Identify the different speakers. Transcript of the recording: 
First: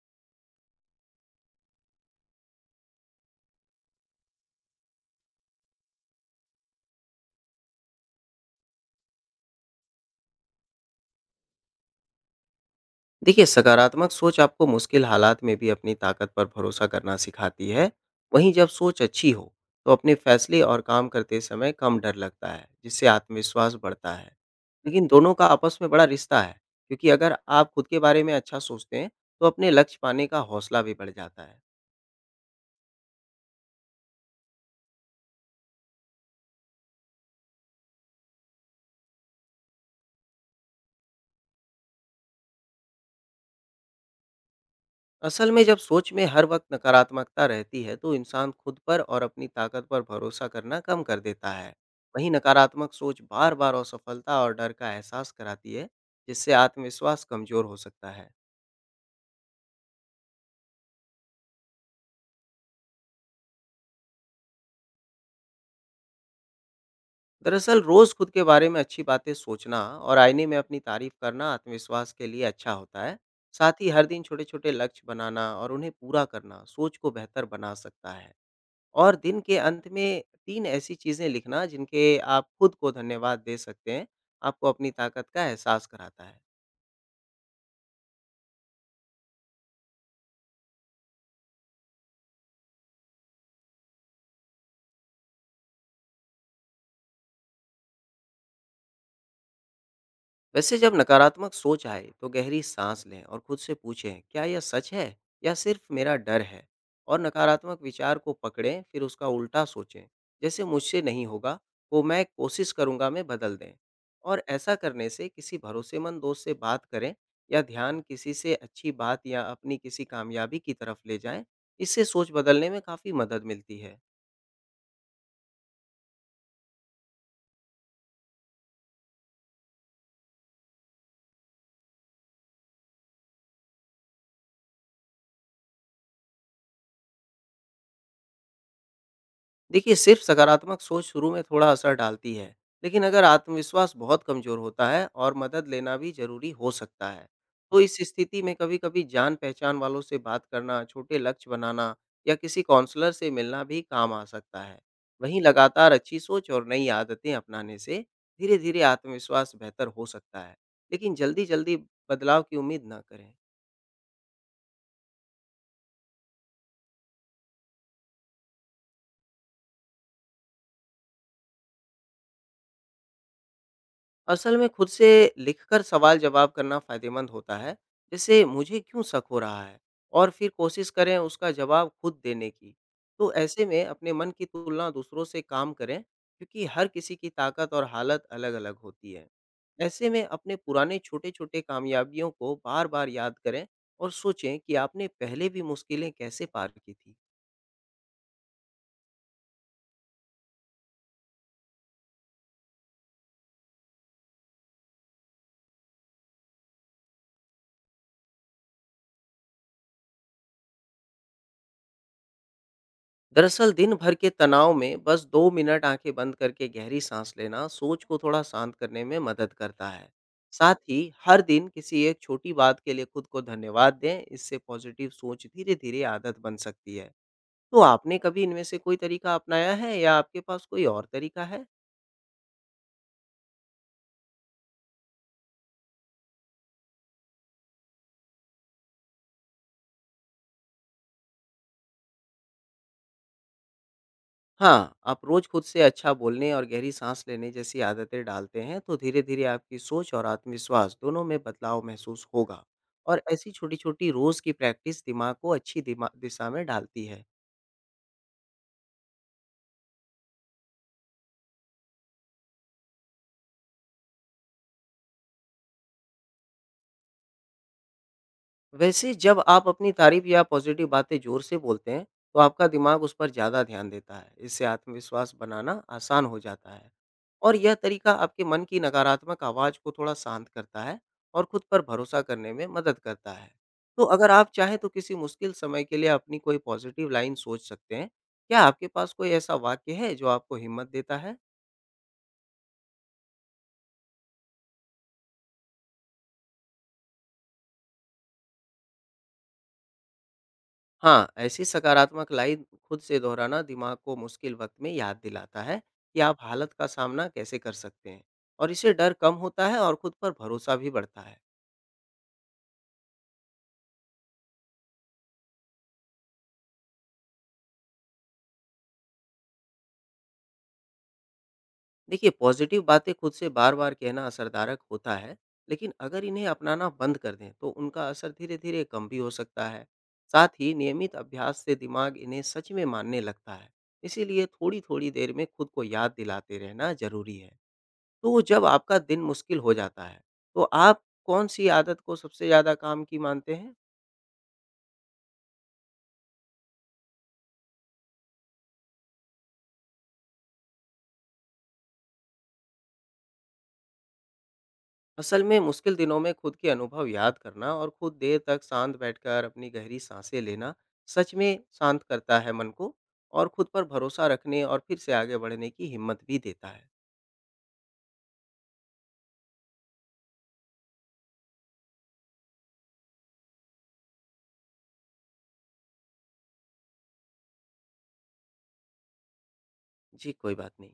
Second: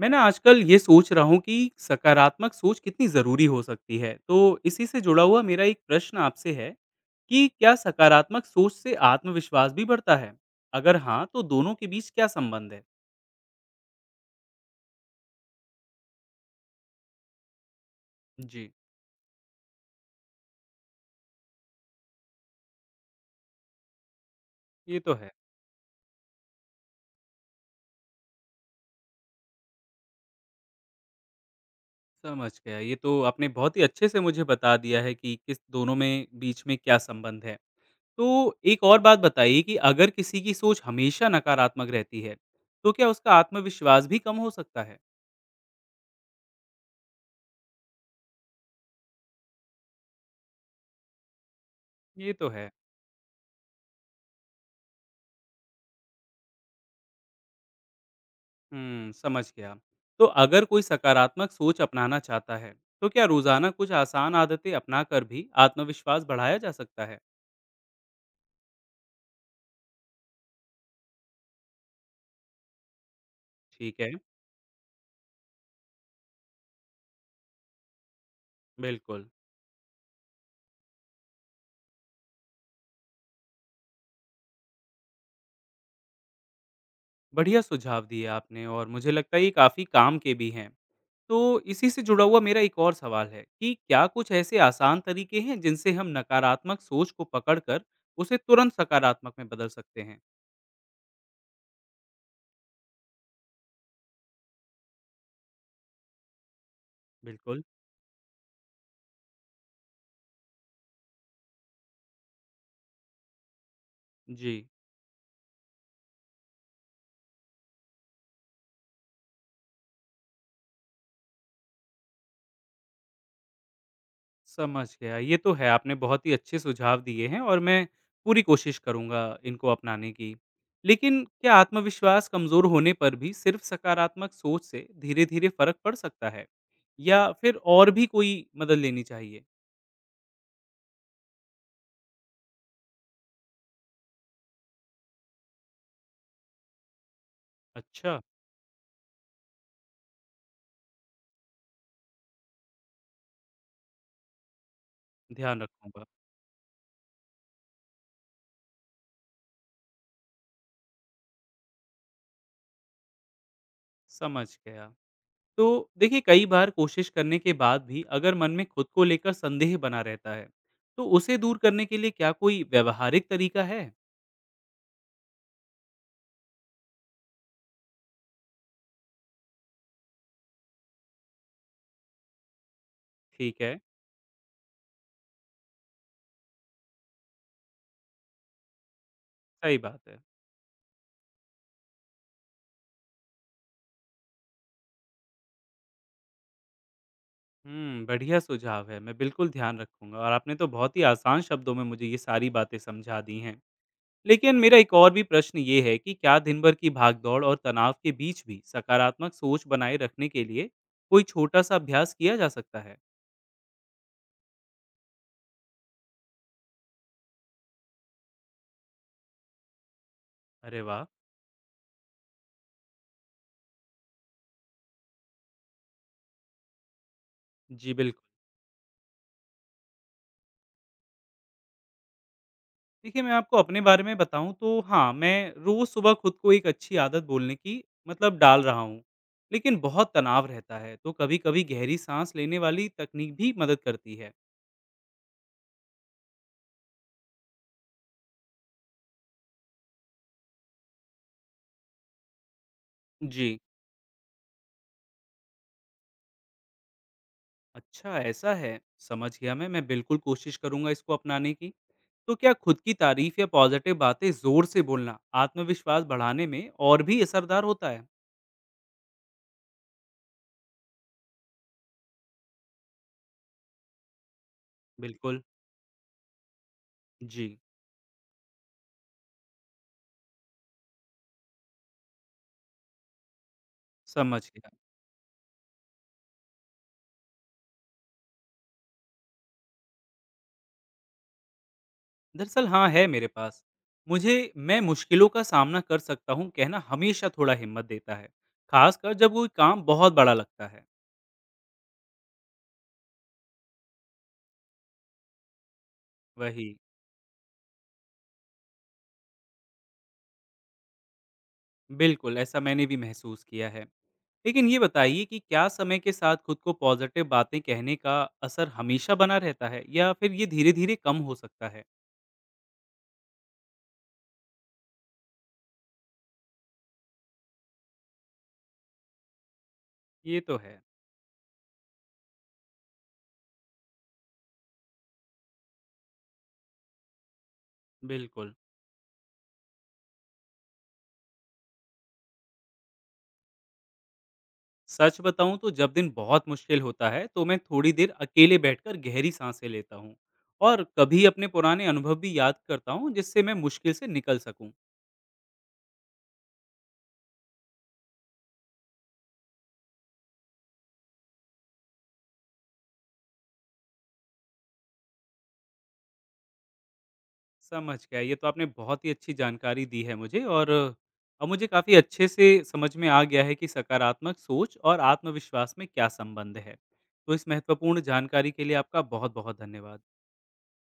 Speaker 1: मैं ना आजकल ये सोच रहा हूँ कि सकारात्मक सोच कितनी ज़रूरी हो सकती है। तो इसी से जुड़ा हुआ मेरा एक प्रश्न आपसे है कि क्या सकारात्मक सोच से आत्मविश्वास भी बढ़ता है? अगर हाँ, तो दोनों के बीच क्या संबंध है?
Speaker 2: देखिए, सकारात्मक सोच आपको मुश्किल हालात में भी अपनी ताकत पर भरोसा करना सिखाती है। वहीं जब
Speaker 1: जी,
Speaker 2: सोच अच्छी हो तो अपने फैसले और काम करते समय कम डर लगता है, जिससे आत्मविश्वास बढ़ता है।
Speaker 1: ये
Speaker 2: लेकिन
Speaker 1: तो है।
Speaker 2: दोनों का आपस में बड़ा रिश्ता है, क्योंकि अगर आप खुद के बारे में अच्छा सोचते हैं तो अपने लक्ष्य पाने का हौसला भी बढ़ जाता है।
Speaker 1: समझ गया। ये तो आपने बहुत ही अच्छे से मुझे बता दिया है कि किस दोनों में बीच में क्या संबंध है। तो एक और बात बताइए कि अगर किसी की सोच हमेशा नकारात्मक रहती है, तो क्या उसका आत्मविश्वास भी कम हो सकता है?
Speaker 2: असल में जब सोच में हर वक्त नकारात्मकता रहती है तो इंसान खुद पर और अपनी ताकत पर भरोसा करना कम कर देता है। वहीं
Speaker 1: ये तो है।
Speaker 2: नकारात्मक सोच बार बार असफलता और डर का एहसास कराती है, जिससे आत्मविश्वास कमजोर हो सकता है।
Speaker 1: हुँ, समझ गया। तो अगर कोई सकारात्मक सोच अपनाना चाहता है, तो क्या रोज़ाना कुछ आसान आदतें अपनाकर भी आत्मविश्वास बढ़ाया जा सकता है?
Speaker 2: दरअसल रोज खुद के बारे में अच्छी बातें सोचना और आईने में अपनी तारीफ करना आत्मविश्वास के लिए अच्छा होता है। साथ ही
Speaker 1: ठीक
Speaker 2: हर
Speaker 1: है,
Speaker 2: दिन छोटे छोटे लक्ष्य बनाना और उन्हें पूरा करना सोच को बेहतर बना सकता है। और
Speaker 1: बिल्कुल।
Speaker 2: दिन के अंत में 3 ऐसी चीज़ें लिखना जिनके आप खुद को धन्यवाद दे सकते हैं, आपको अपनी ताकत का एहसास कराता है।
Speaker 1: बढ़िया सुझाव दिए आपने और मुझे लगता है ये काफ़ी काम के भी हैं। तो इसी से जुड़ा हुआ मेरा एक और सवाल है कि क्या कुछ ऐसे आसान तरीके हैं जिनसे हम नकारात्मक सोच को पकड़कर उसे तुरंत सकारात्मक में बदल सकते हैं?
Speaker 2: वैसे जब नकारात्मक सोच आए तो गहरी सांस लें और खुद से पूछें, क्या यह सच है या सिर्फ मेरा डर है, और
Speaker 1: बिल्कुल।
Speaker 2: नकारात्मक विचार को पकड़ें फिर उसका उल्टा सोचें। जैसे मुझसे नहीं होगा वो मैं कोशिश करूंगा में बदल दें। और
Speaker 1: जी।
Speaker 2: ऐसा करने से किसी भरोसेमंद दोस्त से बात करें या ध्यान किसी से अच्छी बात या अपनी किसी कामयाबी की तरफ ले जाएं। इससे सोच बदलने में काफ़ी मदद मिलती है।
Speaker 1: समझ गया। ये तो है, आपने बहुत ही अच्छे सुझाव दिए हैं और मैं पूरी कोशिश करूँगा इनको अपनाने की। लेकिन क्या आत्मविश्वास कमज़ोर होने पर भी सिर्फ़ सकारात्मक सोच से धीरे-धीरे फ़र्क पड़ सकता है? या फिर और भी कोई मदद लेनी चाहिए?
Speaker 2: देखिए, सिर्फ सकारात्मक सोच शुरू में थोड़ा असर डालती है, लेकिन अगर आत्मविश्वास बहुत कमज़ोर होता है और मदद लेना भी ज़रूरी हो सकता है। तो इस
Speaker 1: अच्छा,
Speaker 2: स्थिति में कभी-कभी जान-पहचान वालों से बात करना, छोटे लक्ष्य बनाना या किसी काउंसलर से मिलना भी काम आ सकता है। वहीं
Speaker 1: ध्यान
Speaker 2: लगातार
Speaker 1: रखूँगा।
Speaker 2: अच्छी सोच और नई आदतें अपनाने से धीरे-धीरे आत्मविश्वास बेहतर हो सकता है, लेकिन जल्दी-जल्दी बदलाव की उम्मीद ना करें।
Speaker 1: समझ गया। तो देखिए कई बार कोशिश करने के बाद भी अगर मन में खुद को लेकर संदेह बना रहता है, तो उसे दूर करने के लिए क्या कोई व्यावहारिक तरीका है?
Speaker 2: असल में खुद से लिखकर सवाल जवाब करना फायदेमंद होता है। जैसे मुझे क्यों शक हो रहा है, और फिर कोशिश करें उसका जवाब खुद देने की। तो
Speaker 1: ठीक
Speaker 2: ऐसे
Speaker 1: है,
Speaker 2: में अपने मन की तुलना दूसरों से काम करें, क्योंकि हर किसी की ताकत और हालत अलग अलग होती है।
Speaker 1: सही बात
Speaker 2: ऐसे
Speaker 1: है।
Speaker 2: में अपने पुराने छोटे छोटे कामयाबियों को बार बार याद करें और सोचें कि आपने पहले भी मुश्किलें कैसे पार की थी।
Speaker 1: हुँ, बढ़िया सुझाव है, मैं बिल्कुल ध्यान रखूँगा और आपने तो बहुत ही आसान शब्दों में मुझे ये सारी बातें समझा दी हैं। लेकिन मेरा एक और भी प्रश्न ये है कि क्या दिन भर की भागदौड़ और तनाव के बीच भी सकारात्मक सोच बनाए रखने के लिए कोई छोटा-सा अभ्यास किया जा सकता है?
Speaker 2: दरअसल दिन भर के तनाव में बस 2 मिनट आंखें बंद करके गहरी सांस लेना सोच को थोड़ा शांत करने में मदद करता है। साथ
Speaker 1: अरे
Speaker 2: ही
Speaker 1: वाह!
Speaker 2: हर दिन किसी एक छोटी बात के लिए खुद को धन्यवाद दें, इससे पॉजिटिव सोच धीरे धीरे आदत बन सकती है। तो
Speaker 1: जी, बिल्कुल।
Speaker 2: आपने कभी इनमें से कोई तरीका अपनाया है या आपके पास कोई और तरीका है?
Speaker 1: देखिए, मैं आपको अपने बारे में बताऊँ तो हाँ, मैं रोज़ सुबह खुद को एक अच्छी आदत बोलने की मतलब डाल रहा हूँ, लेकिन बहुत तनाव रहता है, तो कभी-कभी गहरी साँस लेने वाली तकनीक भी मदद करती है।
Speaker 2: हाँ, आप रोज़ खुद से अच्छा बोलने और गहरी साँस लेने जैसी आदतें डालते हैं, तो धीरे-धीरे आपकी सोच और आत्मविश्वास दोनों में बदलाव महसूस होगा। और ऐसी
Speaker 1: जी।
Speaker 2: छोटी-छोटी रोज़ की प्रैक्टिस दिमाग को अच्छी दिमा दिशा में ढालती है।
Speaker 1: अच्छा, ऐसा है। समझ गया। मैं बिल्कुल कोशिश करूंगा इसको अपनाने की। तो क्या खुद की तारीफ या पॉजिटिव बातें जोर से बोलना आत्मविश्वास बढ़ाने में और भी असरदार होता है?
Speaker 2: वैसे जब आप अपनी तारीफ या पॉज़िटिव बातें ज़ोर से बोलते हैं, तो आपका दिमाग उस पर ज़्यादा ध्यान देता है। इससे आत्मविश्वास
Speaker 1: बिल्कुल।
Speaker 2: बनाना आसान हो जाता है।
Speaker 1: जी।
Speaker 2: और यह तरीका आपके मन की नकारात्मक आवाज़ को थोड़ा शांत करता है और खुद पर भरोसा करने में मदद करता है। तो अगर
Speaker 1: समझ
Speaker 2: आप
Speaker 1: गया।
Speaker 2: चाहें तो किसी मुश्किल समय के लिए अपनी कोई पॉज़िटिव लाइन सोच सकते हैं। क्या आपके पास कोई ऐसा वाक्य है जो आपको हिम्मत देता है?
Speaker 1: दरअसल हाँ, है मेरे पास। मुझे मैं मुश्किलों का सामना कर सकता हूँ, कहना हमेशा थोड़ा हिम्मत देता है, खासकर जब कोई काम बहुत बड़ा लगता है।
Speaker 2: हाँ, ऐसी सकारात्मक लाइन खुद से दोहराना दिमाग को मुश्किल वक़्त में याद दिलाता है कि आप
Speaker 1: वही।
Speaker 2: हालत का सामना कैसे कर सकते हैं। और इससे डर कम होता है और खुद पर भरोसा भी बढ़ता है।
Speaker 1: बिल्कुल, ऐसा मैंने भी महसूस किया है। लेकिन ये बताइए कि क्या समय के साथ खुद को पॉज़िटिव बातें कहने का असर हमेशा बना रहता है या फिर ये धीरे-धीरे कम हो सकता है?
Speaker 2: देखिए, पॉज़िटिव बातें खुद से बार-बार कहना असरदारक होता है, लेकिन अगर इन्हें अपनाना बंद कर दें तो उनका असर धीरे-धीरे कम भी हो सकता है।
Speaker 1: ये
Speaker 2: साथ
Speaker 1: तो
Speaker 2: ही
Speaker 1: है,
Speaker 2: नियमित अभ्यास से दिमाग इन्हें सच में मानने लगता है, इसीलिए थोड़ी-थोड़ी देर में खुद को याद दिलाते रहना ज़रूरी है। तो
Speaker 1: बिल्कुल।
Speaker 2: जब आपका दिन मुश्किल हो जाता है, तो आप कौन-सी आदत को सबसे ज़्यादा काम की मानते हैं?
Speaker 1: सच बताऊँ तो जब दिन बहुत मुश्किल होता है, तो मैं थोड़ी देर अकेले बैठकर गहरी साँसें लेता हूँ और कभी अपने पुराने अनुभव भी याद करता हूँ, जिससे मैं मुश्किल से निकल सकूँ।
Speaker 2: असल में मुश्किल दिनों में खुद के अनुभव याद करना और खुद देर तक शांत बैठकर अपनी गहरी साँसें लेना, सच में शांत करता है मन को, और खुद पर भरोसा रखने और फिर से आगे बढ़ने की हिम्मत भी देता है।
Speaker 1: समझ गया। ये तो आपने बहुत ही अच्छी जानकारी दी है मुझे और अब मुझे काफ़ी अच्छे से समझ में आ गया है कि सकारात्मक सोच और आत्मविश्वास में क्या संबंध है। तो इस महत्वपूर्ण जानकारी के लिए आपका बहुत-बहुत धन्यवाद।
Speaker 2: जी, कोई बात नहीं।